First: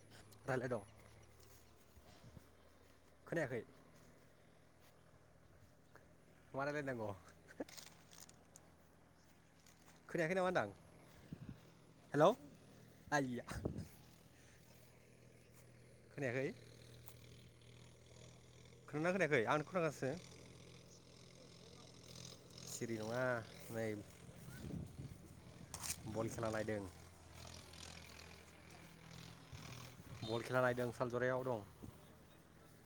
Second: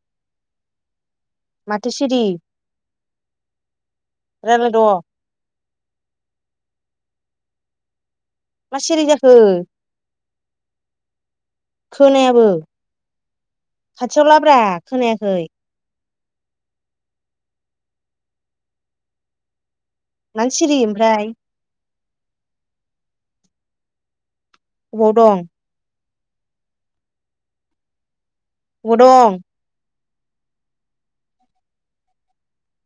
[unintelligible] माथो सिरि। खोनायाखै? खोनोद' मा रायलाय नांगौ? मा सिरि जाखो? खोनायाखै नामा खोनायाबो होनदां हेल' आइया। ब्रा खोनायाखै। खोनायाखै? खोनादोंना खोनायाखै आं खोनागासिनो मानो सिरि ओमफ्राय? सिरि नङा नै बबाव दं? बल खेला नायदों। अबाव दं? बल खेला नायदों सनजरायाव दं।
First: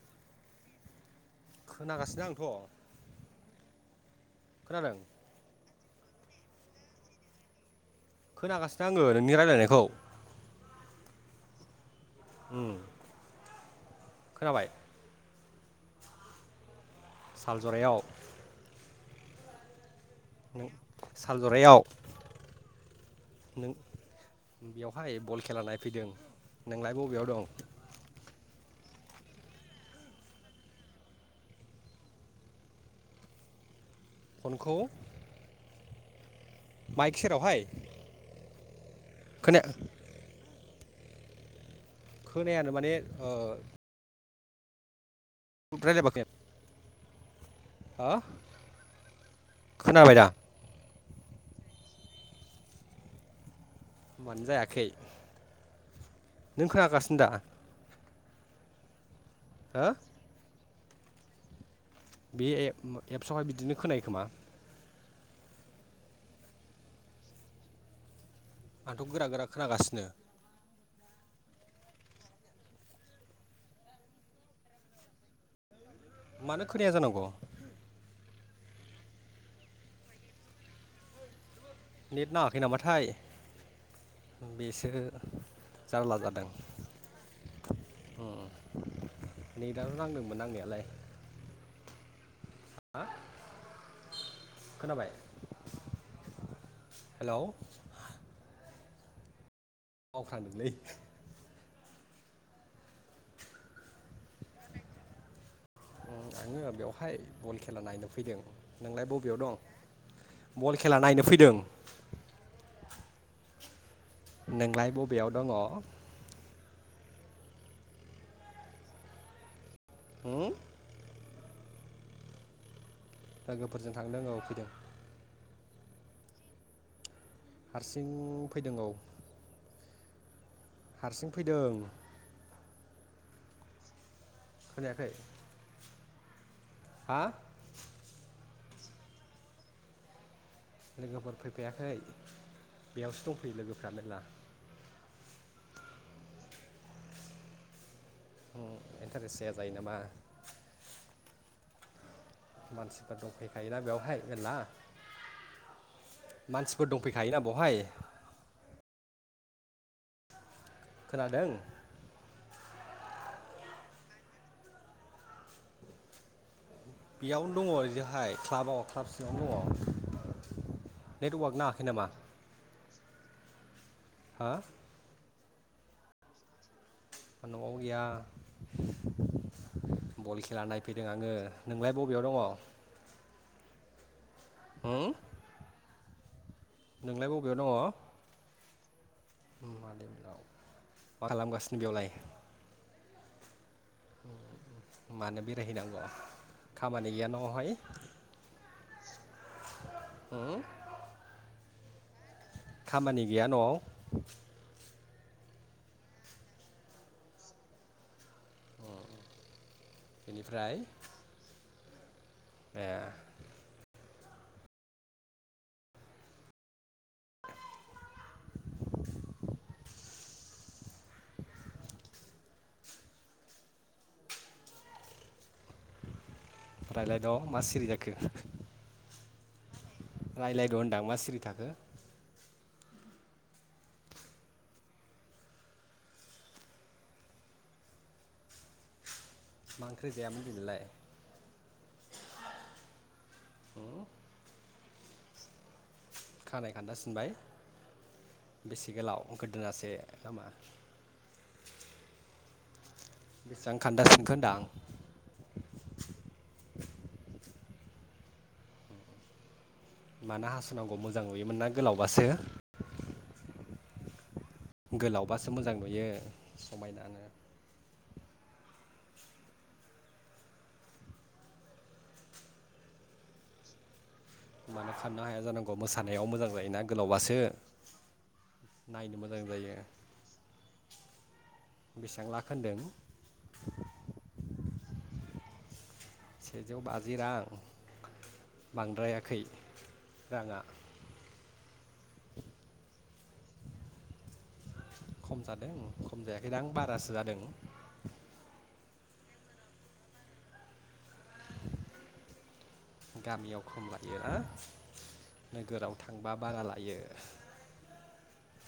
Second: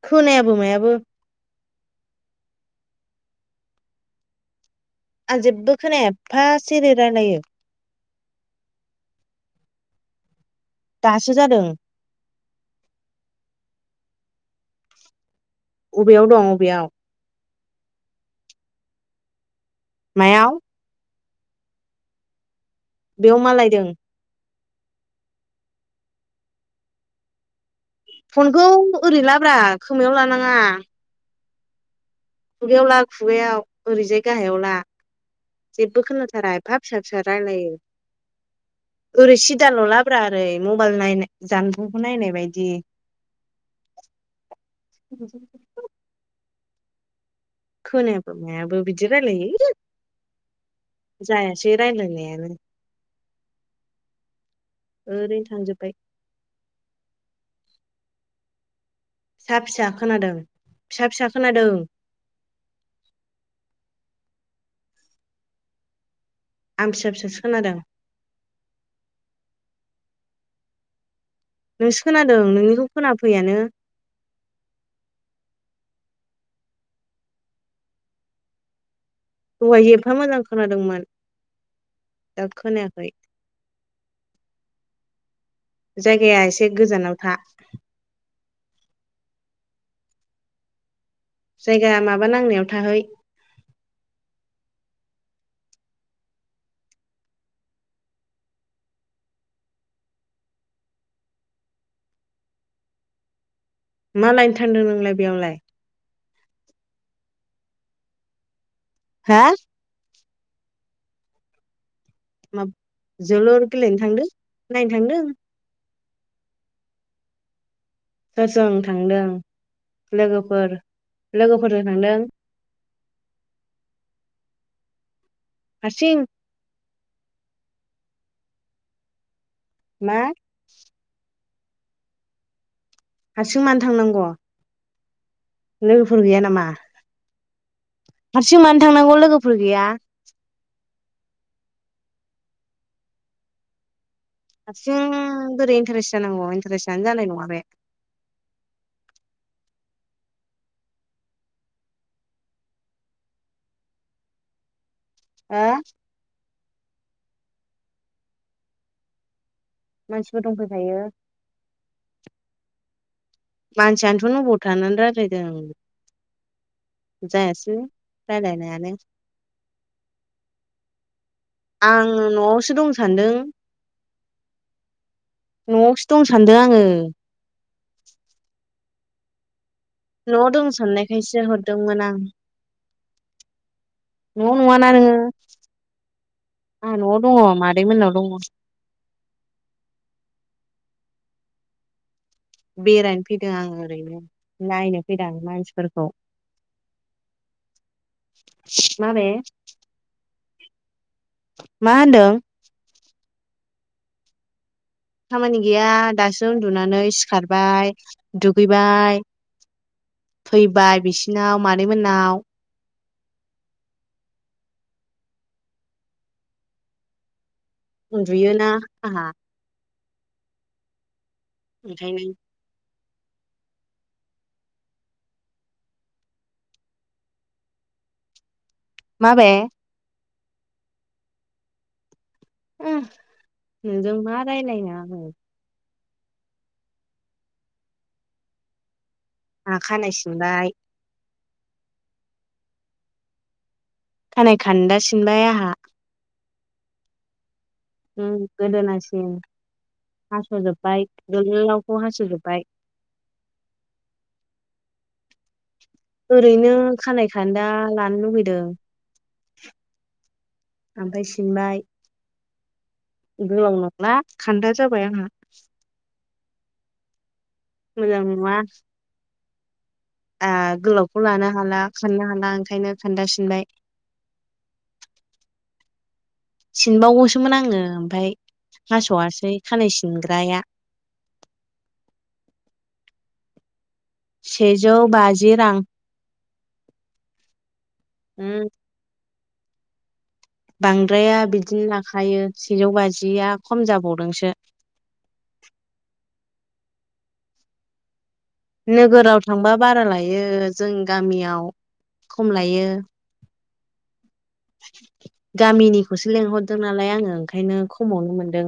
खोनायाबो मायाबो खोनागासिनो आंथ खोनादों आं जेबबो खोनाया एफा सिरि रायलायो खोनागासिनो आंङो नोंनि रायलायनायखौ दासो जादों उम खोनाबाय अबेयाव दं अबेयाव साल जरायाव मायाव साल जरायाव बेयाव मालायदों बेयावहाय बल खेला नायफैदों नोंलाय बबेयाव दं फनखौ ओरै लाब्रा खोमायाव लानाङा खुगायाव ला खुगायाव ओरैजाय गाहायाव ला फनखौ जेबो खोना थारा एफा फिसा माइक फिसा सेरावहाय रायलायो ओरै खोनाया सिदा ल' लाब्रा ओरै मबाइल नायनाय जान खोनायानो माने ओ [unintelligible] हो खोनायाबो मायाबो बिदि रायलायो खोनाबाय दा जाय सै रायलायनायानो मानो जायाखै ओरैनो थांजोब्बाय नों खोनागासिनो दा सा हो फिसा खोनादों फिसा फिसा खोनादों बे एपसआवहाय बिदिनो खोनायो खोमा आं फिसा फिसासो खोनादों आंथ' गोरा गोरा खोनागासिनो नोंसो खोनादों नोंनिखौ खोना फैयानो मानो खोनाया जानांगौ दहाय एफा मोजां खोनादोंमोन नेट दा नांङाखै नामाथाय खोनायाखै बेसो जारला जायगाया जादों एसे गोजानाव था नै दाल' नांदोंमोन नांनायालाय जायगा माबा नांनायाव हा थाहै खोनाबाय हेलौ बावफ्रांदोंलै मा लायनो थांदों नोंलाय बेयावलाय आङो बेवहाय बल खेला नायनो फैदों नोंलाय बबेयाव हा दं बल खेला नायनो फैदों मा जोलुर गेलेनो थांदों नायनो नोंलाय थांदों बबेयाव दंङ दा जों थांदों उम? लोगोफोर लोगोफोरजों थांदों लोगोफोरजों थांदों औ फैदों हारसिं हारसिं फैदों औ मा हारसिं फैदों हारसिं मानो थांनांगौ खोनायाखै लोगोफोर गैया नामा हा हारसिं मानो थांनांगौ लोगोफोर गैया लोगोफोर फैफायाखै बेयावसो दंफैयो लोगोफ्रा मेरला जों बोरै इन्टारेस्ट जानांगौ इन्टारेस्टआनो जानाय नंङा बे इन्टारेस्ट जाया जायो नामा मानसिफोर दंफैखायोना बेवहाय मेरला आ फोर दंफैखायोना बवहाय मानसिफोर दंफै खोनादों मानसियानोथ' नबाव थानानै रायज्लायदों बेयावनो दंङ जायासै ओरैजहाय क्लाबाव रायलायनायानो क्लाब सिङावनो दङ नेटवार्क नाङाखै नामा आं न'आवसो दं स सान्दों हा न'आवसो दं सानदों आंङो न' आव गैया बल न'आव खेला दं नायफैदों आंङो साननायखायसो नोंलाय हरदोंमोन आं बबेयाव दङ न'आव नंआना होम नोंङो आङा न'आव नोंलाय दङ बबेयाव मादैमोनाव दङ मादैमोननाव मा खालामगासिनो बेयावलाय बेरायनो फैदों आंङो ओरैनो नायनो फैदां मानो बेरायहैनांगौ मानसिफोरखौ खामानि गैया न'आवहाय माबे मा होनदों खामानि गैया न'आव खामानि गैया दासो उन्दुनानै सिखारबाय दुगैबाय बेनिफ्राय फैबाय बिसिनाव आनै मोनाव ए उन्दुयोना आंहा एखायनो रायलायद' मा सिरि जाखो मा बे रायज्लायद दां मा सिरि थाखो नोंजों मा रायलायनो आङो आंहा मा ओंख्रि खानाय जायामोन सिनबाय दिनैलाय खानाय खान्दा सिनबाय आंहा खानाय खान्दा सिनबाय बेसे गोलाव गोदोनासिन गोदोनासे नामा हास'जोब्बाय गोलावखौ हास'जोबबाय बेसेबां खान्दा सिनखो दां ओरैनो खानाय खानदा लानो लुुबैदों मानो हासुनांगौ मोजां ओमफ्राय नुयोमोन ना सिनबाय गोलावबासो मा गोलावबासो मोजां नुयो समायनानो मोजां नुवा गोलावखौ लानो हाला खाननो हाला ओंखायनो खोन्दा सिनबाय मानो खाननो हाया जानांगौ मोसानायाव मोजां जायोना गोलावबासो सिनबावगौसोमोन आङो ओमफाय नायनो मोजां हास'वासै जायो खानाय सिनग्राया बेसेबां लाखो होनदों सेजौ बाजि रां सेजौ बाजि रां उम बांद्रायाखै राङा बांद्राया बिदिनो लाखायो सेजौ बाजि जिया खम जाबावदोंसो खम जादों खम जायाखैना आं बारासो जादों नोगोराव थांबा बारा लायो जों गामियाव खम लायो गामियाव खम लायो ना नोगोराव गामिनिखौसो थांबा बारा लेंंहरदों लायो नालाय आङो ओंखायनो खमावनो मोनदों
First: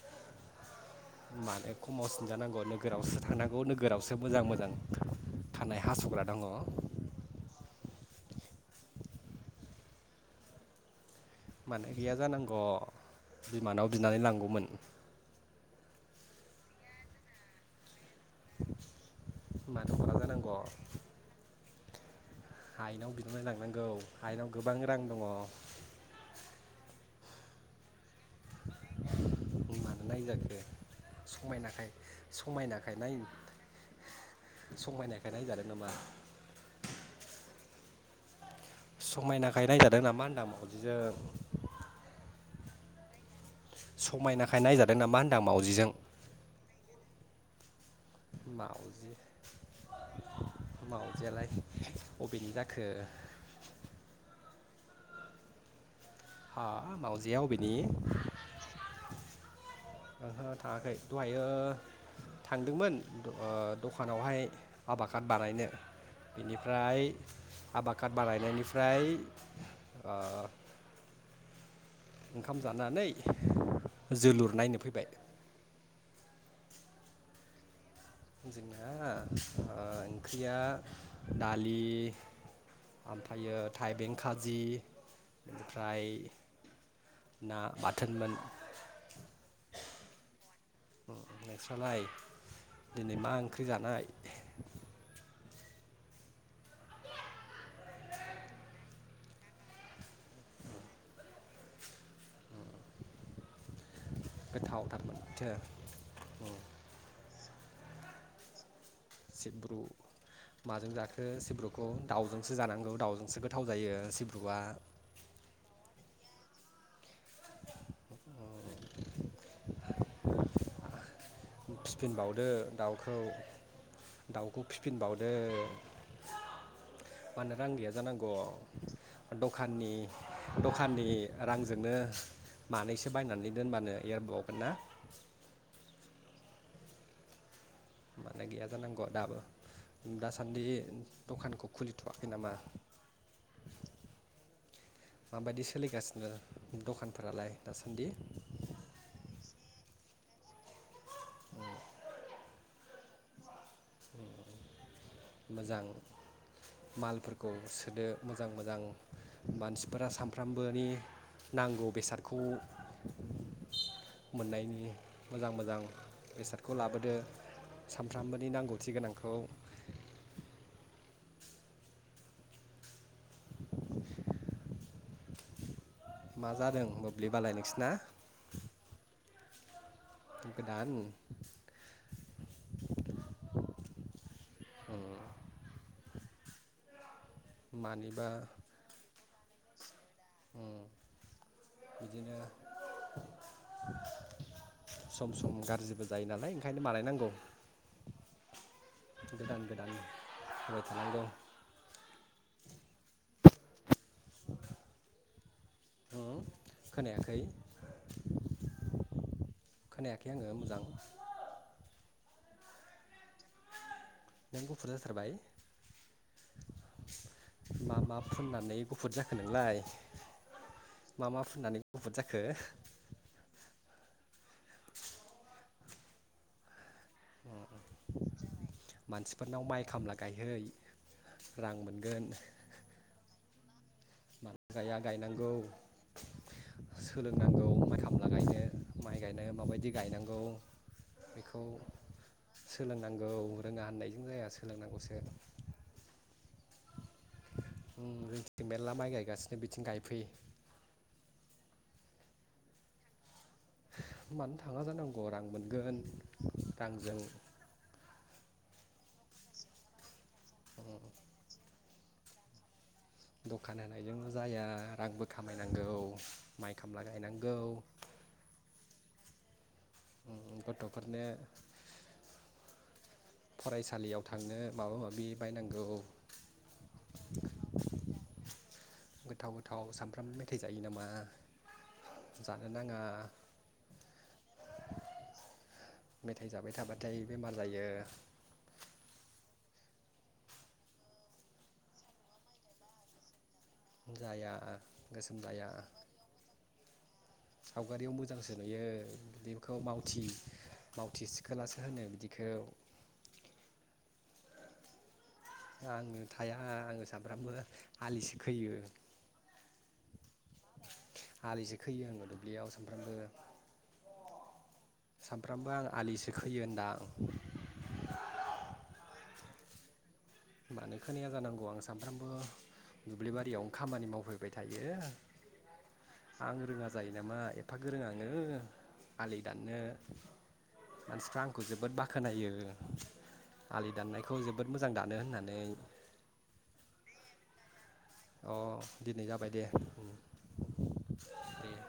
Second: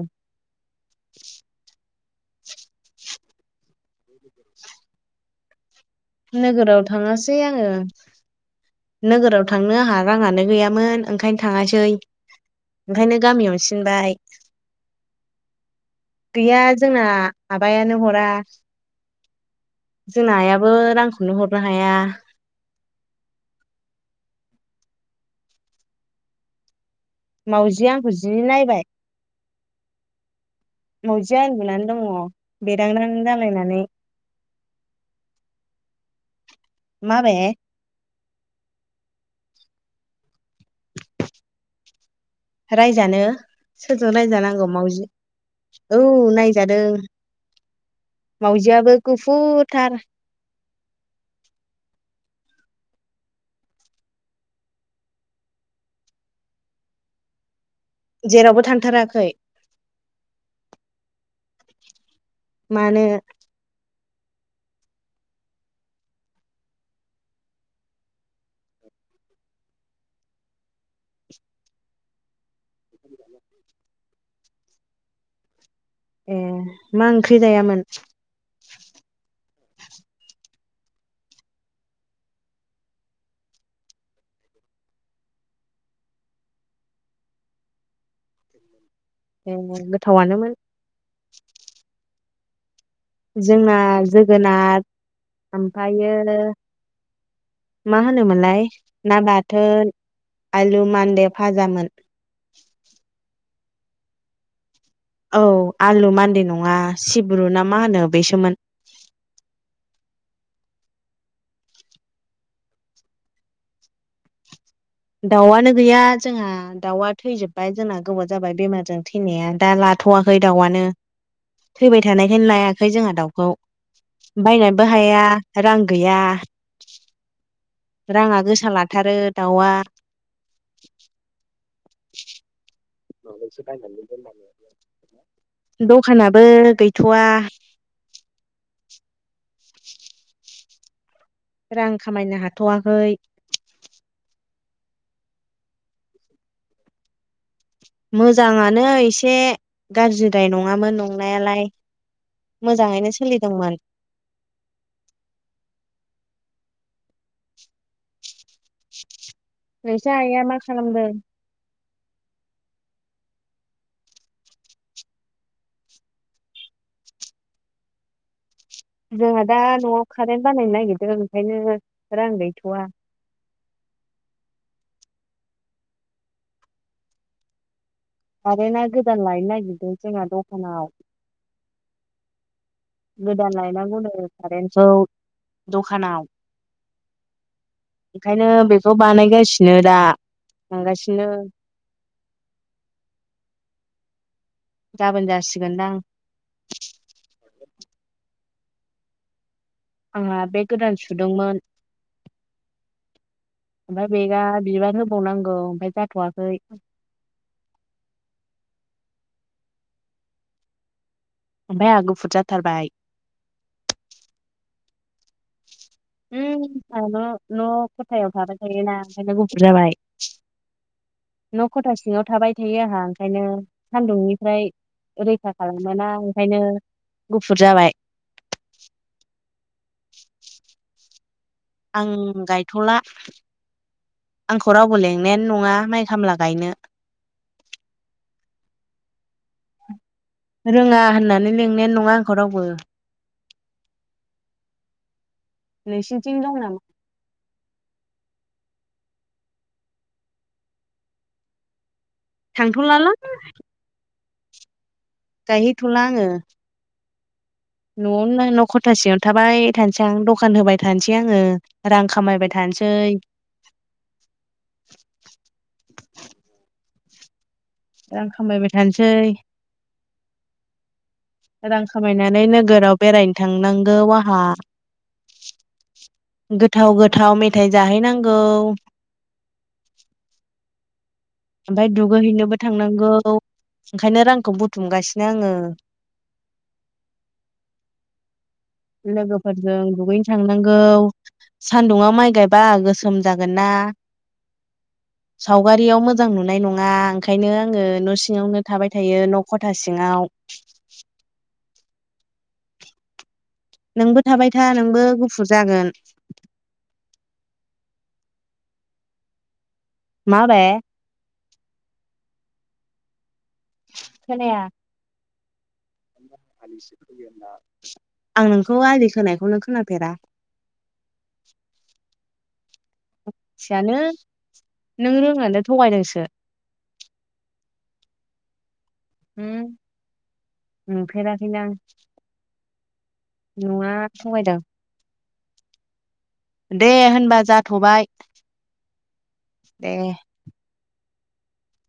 माने खमाव सिनजानांगौ नोगोरावसो थांनांगौ नोगोरावसो मोजां मोजां खानाय हास'ग्रा दङ नोगोराव थाङासै आङो नोगोराव थां नो आंहा राङानो गैयामोन। ओंखायनो थाङासै मानो गैया जानांगौ ओंखायनो गामियावनो बिमानाव सिनबाय बिनानै लांगौमोन। गैया जोंना आबायानो हरा। मानो हरा हरा जोंना जानांगौ आयाबो बो रांखौनो हरा। माया हायेनाव बिना लांनांगौ हायेनाव गोबां रां दङ। मावजिया आंखौ जि नायबाय मानो नायजाखो मावजिया उन्दुनानै समायनाखाय दङ समायनाखाय बेदांदां नाय जालायनानै समायनायखाय नायजादों नामा? माबे समायनाखाय नायजादों नामा होनदों मावजिजों? रायजानो? सोरजों समायनाखाय नायजानांगौ नायजादों मावजि नामा होनदां मावजिजों औ नायजादों। मावजियाबो मावजि गुफुरथार मावजियालाय अबेनि जा खो अह मावजिया अबिनि नि ओहो जेरावबो थांथाराखै थांदोंना थाङाखै दहायो थांदोंमोन मानो द दख दखानावहाय हाबा काद बानायनो बिनिफ्राय हाब काद बानायनायनिफ्राय ओ ओंखाम जानानै जोलुर नायनो फैबाय। ए मा ओंख्रि जायामोन? जोंना ओ ओंख्रिया दालि ओमफायो थाइबें खाजि ओमफ्राय ना बाथोनमोन। ए गोथावानोमोन। नोंस्रालाय? दिनै मा ओंख्रि जोंना जानाय जोगोनार ओमफ्रायो मा होनोमोनलाय ना बाथोन आलु मान्दे फाजामोन। गोथाव। औ आलु मान्दे नङा सिब सिब्रुु ना मा होनो बेसोमोन। सिब्रु माजों जाखो सिब्रुखौ दाउजोंसो जानांगौ दाउजोंसो गोथाव जायो सिब्रुआ। दाउआनो गैया जोंहा दाउआ थैजोब्बाय जोंना गोबाव जाबाय बेमारजों थैनाया दा लाथ'वाखै दाउआनो ‌ फिफिनबावदो दाउखौ दाउखौ बायनोबो हाया फिफिनबावदो रां गैया मानो रां गैया रां नांग राङा गोसा लाथारो दाउआ दखाननि दखाननि रांजों जोंनो मानैसो बायनानै दोनबानो एरबावगोन ना दखानाबो गैथ'वा। माने गैया जानांगौ दाबो दासान्दि। दखानखौ रां खुलिथ'वाखै खामायनो नामा हाथ'वाखै। माबायदि सोलिगासिनो दखानफोरालाय? दासान्दि मोजाङानो एसे गाज्रि। दाय नङामोन नंनायालाय मोजाङैनो सोलिदोंमोन। मोजां मालफोरखौ सोदो मोजां मोजां मानसिफोरा नोंस्रा आइया मा सानफ्रामबोनि खालामदों नांगौ बेसादखौ मोननायनि मोजां मोजां बेसादखौ लाबोदो सानफ्रामबोनि नांगौ। जोंहा दा न'आव कारेन्ट बानायनो नागिरदों। ओंखायनो रां गैथ'वा मा जादों मोब्लिबालाय नोंसिना? कारेना गोदान लायनो नागिदों। जोंना गोदान दखानाव गोदान लायनांगौनो कारेन्टखौ दखानाव। मानिबा ओंखायनो बेखौ बानायगासिनो दा थांगासिनो। बिदिनो [unintelligible] गाबोन सम सम जासिगोनदां गारजिबो जायो नालाय ओंखायनो बानाय नांगौ। [unintelligible] गोदान गोदान आंहा बेग होबाय गोदान थानांगौ सुदोंमोन। ओमफ्राय बेगा बिबार होबावनांगौ। उम जाथ'वाखै खोनायाखै खोनायाखै आङो मोजां- ओमफाय आहा गुफुद जाथारबाय। नों गफुर जाथारबाय? उम आंहा न' न' मा मा खथायाव थाबाय फुननानै थायोना गुफुर ओंखायनो जाखो गुफुर नोंलाय जाबाय मा मा न' फुननानै खथा गुफुर सिङाव जाखो थाबाय थायो आहा ओंखायनो सान्दुंनिफ्राय रैखा खालाम मोना ओंखायनो- गुफुर जाबाय। फोरनाव माइ खामला गायहै। रां आं मोनगोन गायथ'ला। आंखौ मानो गाया रावबो लेंनायानो गायनांगौ नङा माइ खामला गायनो सोलोंनांगौ माइ खामला गायनो। माइ गायनो माबायदि गायनांगौ रोङा होननानै बेखौ लिंनायानो नङा आंखौ रावबो। सोलोंनांगौ रोङा होननायजों जाया सोलोंनांगौसो। नोंसिनिथिं दं नामा? उम जोंथि मेरला माइ गायगासिनो बिथिं गायफै। थांथ'लालां- मानो थाङा जानांगौ। अ रां मोनगोन गायहैथ'ला आङो रांजों न'आवनो न' खथासेयाव थाबाय थानोसै आं दखान होबाय थानोसै आङो रां खामायबाय थानोसै। दखान होनायजोंल' जाया रांबो खामायनांगौ माइ खामला गायनांगौ रां खामायबाय थानोसै [inaudible] रां खामायनानै नोगोराव बेरायनो थांनांगौ फरायसालियाव आंहा थांनो माबा माबि बायनांगौ गोथाव गोथाव मेथाइ जाहैनांगौ गोथाव गोथाव सानफ्राम मेथाइ जायो नामा ओमफाय दुगैहैनोबो जानो नाङा थांनांगौ ओंखायनो रांखौ बुथुमगासिनो आङो मेथाइ जाबाय थाबाथाय बेमार जायो लोगोफोरजों दुगैनो थांनांगौ सान्दुङा माइ गायबा गोसोम जा- गोनना जाया गोसोम जाया सावगारियाव मोजां नुनाय नं- बां सावगारियाव मोजांसो नुयो न' खथा बेखौ मावथि सिङाव मावथि सिखोलासो होनो बिदिखौ नोंबो थाबाय था नोंबो गु- आंनो थाया आङो सामफ्रामबो आलिसो खोयो माबे आलिसो खोयो आङो दुब्लियाव सामफ्रामबो खोनाया सामफ्रामबो आङो आं नोंखौ आलि खोनाय- खौनो खोनाफेरा मानो खोनाया जानांगौ आं सानफ्रामबो दुब्लिबारियावनो सियानो खामानि मावफैबाय थायो नों रोंनानै थगायदोंसो आं रोङा जायो नामा एफा गोरोङा- नो आलि उम दाननो मानसिफ्रा नुफेराखैनो आंखौ आं जोबोद बाखनायो आलि नङा दाननायखौ थगायदों जोबोद मोजां दा- नो होननानै दे होनबा जाथ'बाय अ दिनै जाबाय दे दे